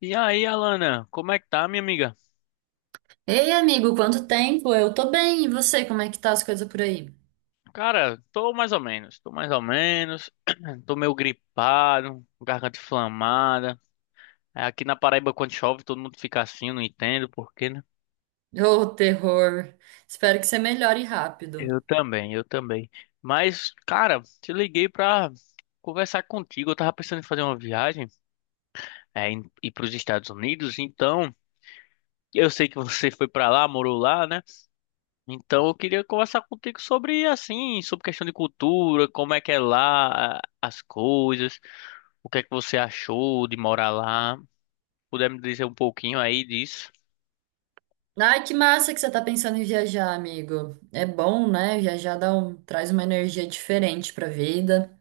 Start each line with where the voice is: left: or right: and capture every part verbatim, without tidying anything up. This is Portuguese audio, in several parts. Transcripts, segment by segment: left: E aí, Alana, como é que tá, minha amiga?
right: Ei, amigo, quanto tempo? Eu tô bem, e você? Como é que tá as coisas por aí?
left: Cara, tô mais ou menos, tô mais ou menos, tô meio gripado, garganta inflamada. É, Aqui na Paraíba, quando chove, todo mundo fica assim, eu não entendo por quê, né?
right: Ô, terror! Espero que você melhore
left: Eu
right: rápido.
left: também, eu também. Mas, cara, te liguei pra conversar contigo. Eu tava pensando em fazer uma viagem, é, em- ir pros Estados Unidos, então eu sei que você foi pra lá, morou lá, né? Então, eu queria conversar contigo sobre assim, sobre questão de cultura, como é que é lá, a- as coisas, o que é que você achou de morar lá. Puder me dizer um pouquinho aí disso?
right: Ai, que massa que você tá pensando em viajar, amigo. É bom, né? Viajar dá um- traz uma energia diferente pra vida.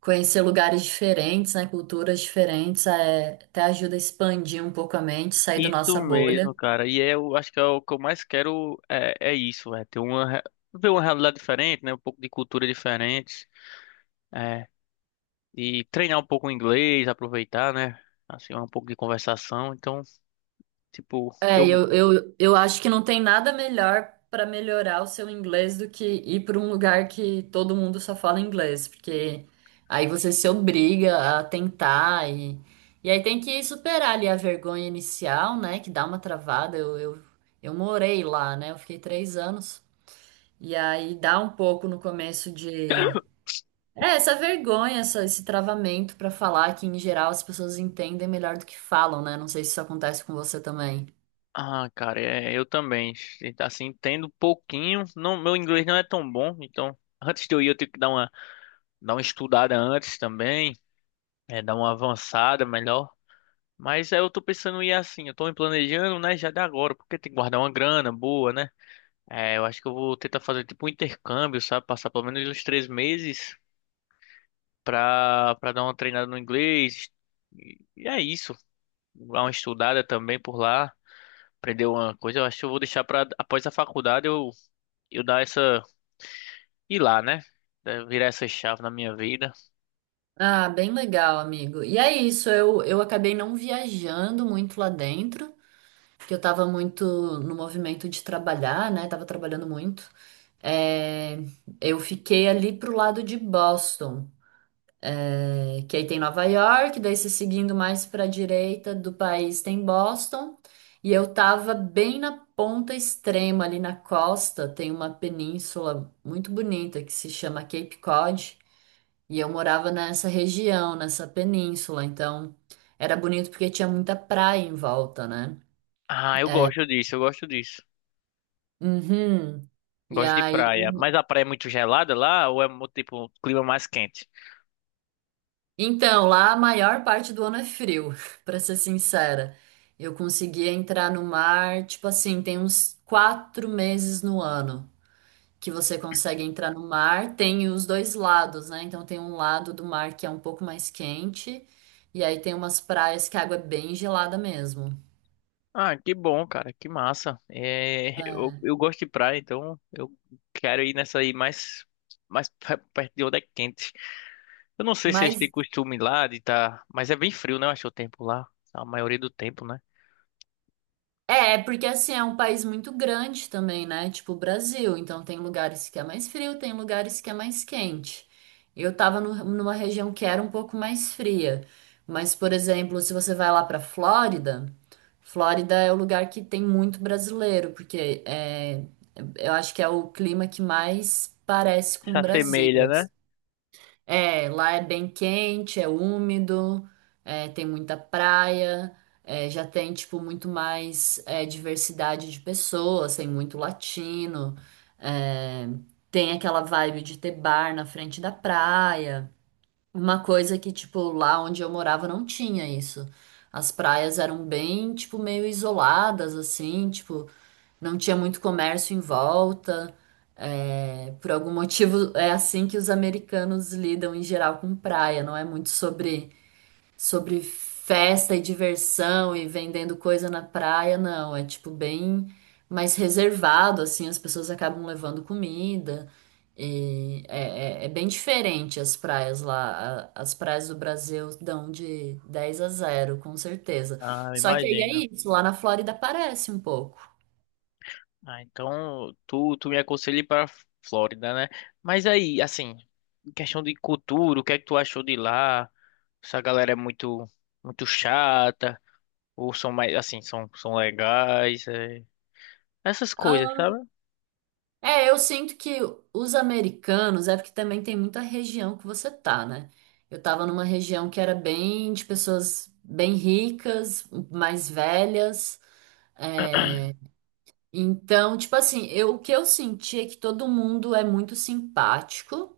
right: Conhecer lugares diferentes, né? Culturas diferentes, é, até ajuda a expandir um pouco a mente, sair da
left: Isso
right: nossa bolha.
left: mesmo, cara. E é, eu acho que é o que eu mais quero é, é isso, é ter uma re- ver uma realidade diferente, né? Um pouco de cultura diferente, é, e treinar um pouco o inglês, aproveitar, né? Assim, um pouco de conversação. Então, tipo, eu.
right: É, eu, eu, eu acho que não tem nada melhor para melhorar o seu inglês do que ir para um lugar que todo mundo só fala inglês, porque aí você se obriga a tentar e, e aí tem que superar ali a vergonha inicial, né? Que dá uma travada. Eu, eu, eu morei lá, né? Eu fiquei três anos. E aí dá um pouco no começo de. É, essa vergonha, essa, esse travamento para falar que em geral as pessoas entendem melhor do que falam, né? Não sei se isso acontece com você também.
left: Ah, cara, é, eu também. Assim, entendo um pouquinho. Não, meu inglês não é tão bom, então antes de eu ir eu tenho que dar uma, dar uma estudada antes também, é, dar uma avançada melhor. Mas aí eu tô pensando em ir assim, eu tô me planejando, né, já de agora, porque tem que guardar uma grana boa, né? É, eu acho que eu vou tentar fazer tipo um intercâmbio, sabe? Passar pelo menos uns três meses pra, pra dar uma treinada no inglês. E, e é isso. Dar uma estudada também por lá. Aprender uma coisa, eu acho que eu vou deixar pra após a faculdade eu eu dar essa. Ir lá, né? Eh, Virar essa chave na minha vida.
right: Ah, bem legal, amigo. E é isso, eu, eu acabei não viajando muito lá dentro, porque eu tava muito no movimento de trabalhar, né? Tava trabalhando muito. É, eu fiquei ali pro lado de Boston, é, que aí tem Nova York, daí se seguindo mais pra direita do país tem Boston, e eu tava bem na ponta extrema ali na costa, tem uma península muito bonita que se chama Cape Cod. E eu morava nessa região, nessa península, então era bonito porque tinha muita praia em volta, né?
left: Ah, eu gosto disso, eu gosto disso.
right: Uhum. E
left: Gosto de
right: aí,
left: praia. Mas a praia é muito gelada lá ou é mu- tipo um clima mais quente?
right: então, lá a maior parte do ano é frio, pra ser sincera. Eu conseguia entrar no mar, tipo assim, tem uns quatro meses no ano que você consegue entrar no mar. Tem os dois lados, né? Então tem um lado do mar que é um pouco mais quente, e aí tem umas praias que a água é bem gelada mesmo.
left: Ah, que bom, cara, que massa. É, eu,
right: É.
left: eu gosto de praia, então eu quero ir nessa aí mais, mais pe- perto de onde é quente. Eu não sei se eles
right: Mas
left: têm costume lá de tá, mas é bem frio, né? Eu acho o tempo lá, a maioria do tempo, né?
right: é, porque assim é um país muito grande também, né? Tipo o Brasil. Então tem lugares que é mais frio, tem lugares que é mais quente. Eu tava no- numa região que era um pouco mais fria. Mas, por exemplo, se você vai lá pra Flórida, Flórida é o lugar que tem muito brasileiro, porque é, eu acho que é o clima que mais parece
left: Se
right: com o Brasil.
left: assemelha, né?
right: É, lá é bem quente, é úmido, é, tem muita praia, é, já tem, tipo, muito mais é, diversidade de pessoas, tem muito latino, é, tem aquela vibe de ter bar na frente da praia. Uma coisa que, tipo, lá onde eu morava não tinha isso. As praias eram bem, tipo, meio isoladas, assim, tipo, não tinha muito comércio em volta. É, por algum motivo, é assim que os americanos lidam em geral com praia. Não é muito sobre, sobre festa e diversão e vendendo coisa na praia, não. É tipo bem mais reservado, assim. As pessoas acabam levando comida. E é, é- é bem diferente as praias lá. A- As praias do Brasil dão de dez a zero com certeza.
left: Ah,
right: Só que aí é
left: imagino.
right: isso. Lá na Flórida parece um pouco.
left: Ah, então tu, tu me aconselha ir pra Flórida, né? Mas aí, assim, em questão de cultura, o que é que tu achou de lá? Essa galera é muito, muito chata, ou são mais, assim, são, são legais, é. Essas coisas, sabe?
right: É, eu sinto que os americanos, é porque também tem muita região que você tá, né? Eu tava numa região que era bem de pessoas bem ricas, mais velhas. é, Então, tipo assim, eu, o que eu senti é que todo mundo é muito simpático.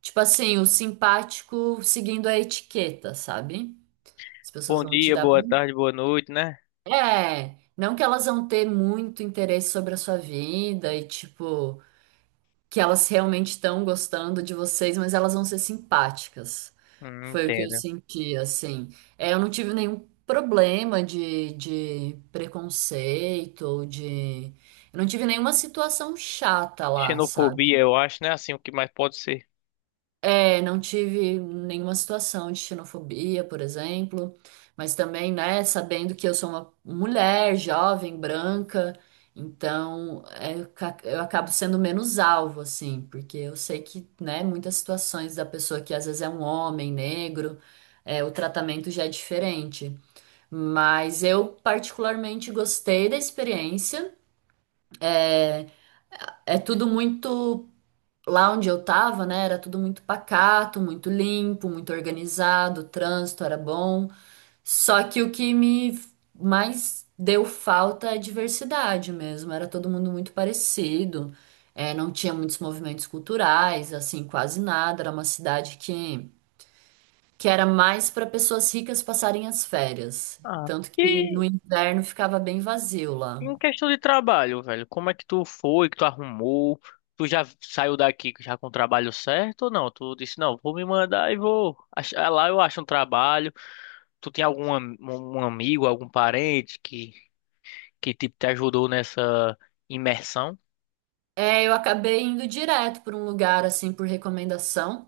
right: Tipo assim, o simpático seguindo a etiqueta, sabe? As pessoas
left: Bom
right: vão te
left: dia,
right: dar
left: boa
right: bom.
left: tarde, boa noite, né?
right: É, não que elas vão ter muito interesse sobre a sua vida e tipo. Que elas realmente estão gostando de vocês, mas elas vão ser simpáticas.
left: Hum,
right: Foi o que eu
left: entendo.
right: senti, assim. É, eu não tive nenhum problema de, de preconceito ou de. Eu não tive nenhuma situação chata lá,
left: Xenofobia,
right: sabe?
left: eu acho, né? Assim, o que mais pode ser.
right: É, não tive nenhuma situação de xenofobia, por exemplo, mas também, né, sabendo que eu sou uma mulher jovem, branca, então é, eu ca- eu acabo sendo menos alvo, assim, porque eu sei que, né, muitas situações da pessoa que às vezes é um homem negro, é, o tratamento já é diferente. Mas eu particularmente gostei da experiência. É tudo muito lá onde eu tava, né, era tudo muito pacato, muito limpo, muito organizado, o trânsito era bom. Só que o que me mais deu falta é a diversidade mesmo. Era todo mundo muito parecido, é, não tinha muitos movimentos culturais, assim, quase nada. Era uma cidade que, que era mais para pessoas ricas passarem as férias.
left: Ah.
right: Tanto que no
left: E
right: inverno ficava bem vazio lá.
left: em questão de trabalho, velho, como é que tu foi, que tu arrumou? Tu já saiu daqui já com o trabalho certo ou não? Tu disse, não, vou me mandar e vou. Achar- lá eu acho um trabalho. Tu tem algum am- um amigo, algum parente que, que tipo, te ajudou nessa imersão?
right: É, eu acabei indo direto para um lugar assim por recomendação.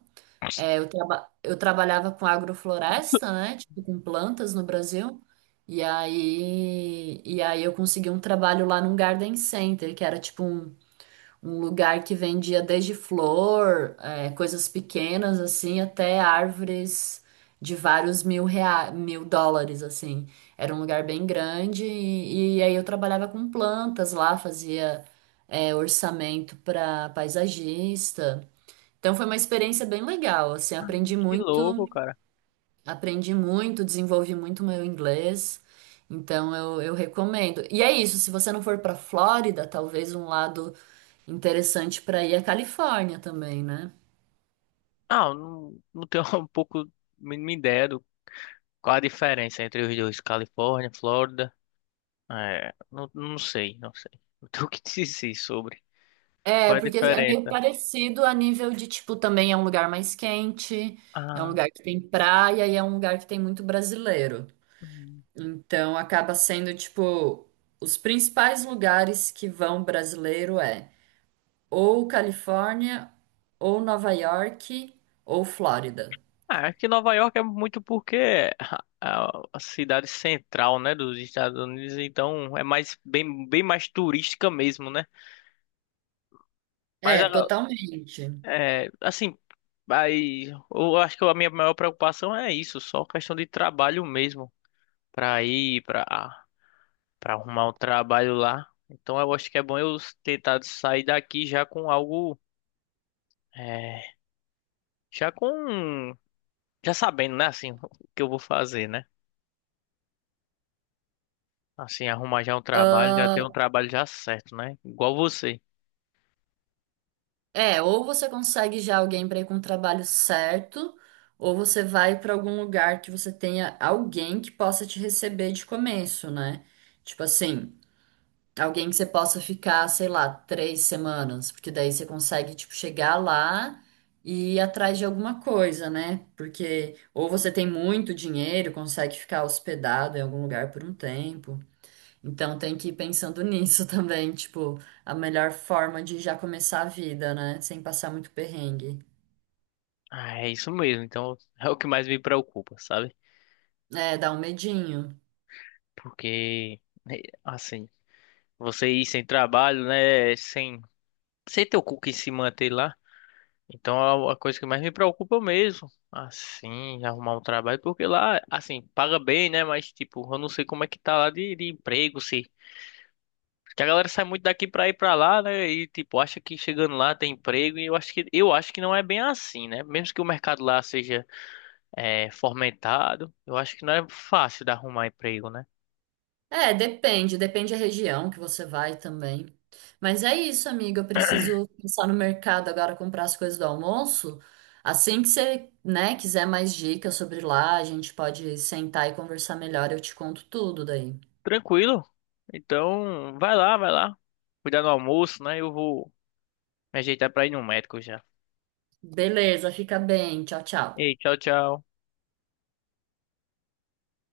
right: É, eu, traba- eu trabalhava com agrofloresta, né? Tipo, com plantas no Brasil. E aí, e aí eu consegui um trabalho lá num garden center, que era tipo um, um lugar que vendia desde flor, é, coisas pequenas, assim, até árvores de vários mil rea... mil dólares, assim. Era um lugar bem grande e, e aí eu trabalhava com plantas lá, fazia, é, orçamento para paisagista. Então foi uma experiência bem legal, assim, aprendi
left: Que
right: muito,
left: louco, cara.
right: aprendi muito, desenvolvi muito meu inglês. Então eu, eu recomendo. E é isso, se você não for para Flórida, talvez um lado interessante para ir é a Califórnia também, né?
left: Ah, eu não, não tenho um pouco mínima ideia do qual a diferença entre os dois, Califórnia, Flórida. É, não, não sei, não sei. Não tenho o que dizer sobre.
right: É,
left: Qual é a
right: porque é meio
left: diferença?
right: parecido a nível de, tipo, também é um lugar mais quente, é um
left: Ah.
right: lugar que tem praia e é um lugar que tem muito brasileiro.
left: Hum.
right: Então acaba sendo, tipo, os principais lugares que vão brasileiro é ou Califórnia, ou Nova York, ou Flórida.
left: Ah, aqui Nova York é muito porque é a a cidade central, né, dos Estados Unidos, então é mais bem, bem mais turística mesmo, né? Mas
right: É,
left: a-
right: totalmente.
left: é, assim, aí eu acho que a minha maior preocupação é isso, só questão de trabalho mesmo, para ir, para para arrumar um trabalho lá. Então eu acho que é bom eu tentar sair daqui já com algo, é, já com já sabendo, né, assim, o que eu vou fazer, né? Assim, arrumar já um trabalho, já ter
right: Ah,
left: um trabalho já certo, né? Igual você.
right: é, ou você consegue já alguém para ir com o trabalho certo, ou você vai para algum lugar que você tenha alguém que possa te receber de começo, né? Tipo assim, alguém que você possa ficar, sei lá, três semanas, porque daí você consegue, tipo, chegar lá e ir atrás de alguma coisa, né? Porque ou você tem muito dinheiro, consegue ficar hospedado em algum lugar por um tempo. Então tem que ir pensando nisso também, tipo, a melhor forma de já começar a vida, né? Sem passar muito perrengue.
left: Ah, é isso mesmo. Então, é o que mais me preocupa, sabe?
right: É, dá um medinho.
left: Porque, né, assim, você ir sem trabalho, né? Sem, sem ter o cu que se manter lá. Então, é a coisa que mais me preocupa mesmo. Assim, arrumar um trabalho. Porque lá, assim, paga bem, né? Mas, tipo, eu não sei como é que tá lá de, de emprego, se. Que a galera sai muito daqui pra ir pra lá, né? E tipo, acha que chegando lá tem emprego. E eu acho que eu acho que não é bem assim, né? Mesmo que o mercado lá seja é, fomentado, eu acho que não é fácil de arrumar emprego, né?
right: É, depende, depende da região que você vai também. Mas é isso, amiga. Eu preciso pensar no mercado agora, comprar as coisas do almoço. Assim que você, né, quiser mais dicas sobre lá, a gente pode sentar e conversar melhor. Eu te conto tudo daí.
left: Tranquilo. Então, vai lá, vai lá. Cuidar do almoço, né? Eu vou me ajeitar pra ir no médico já.
right: Beleza, fica bem. Tchau, tchau.
left: Ei, tchau, tchau.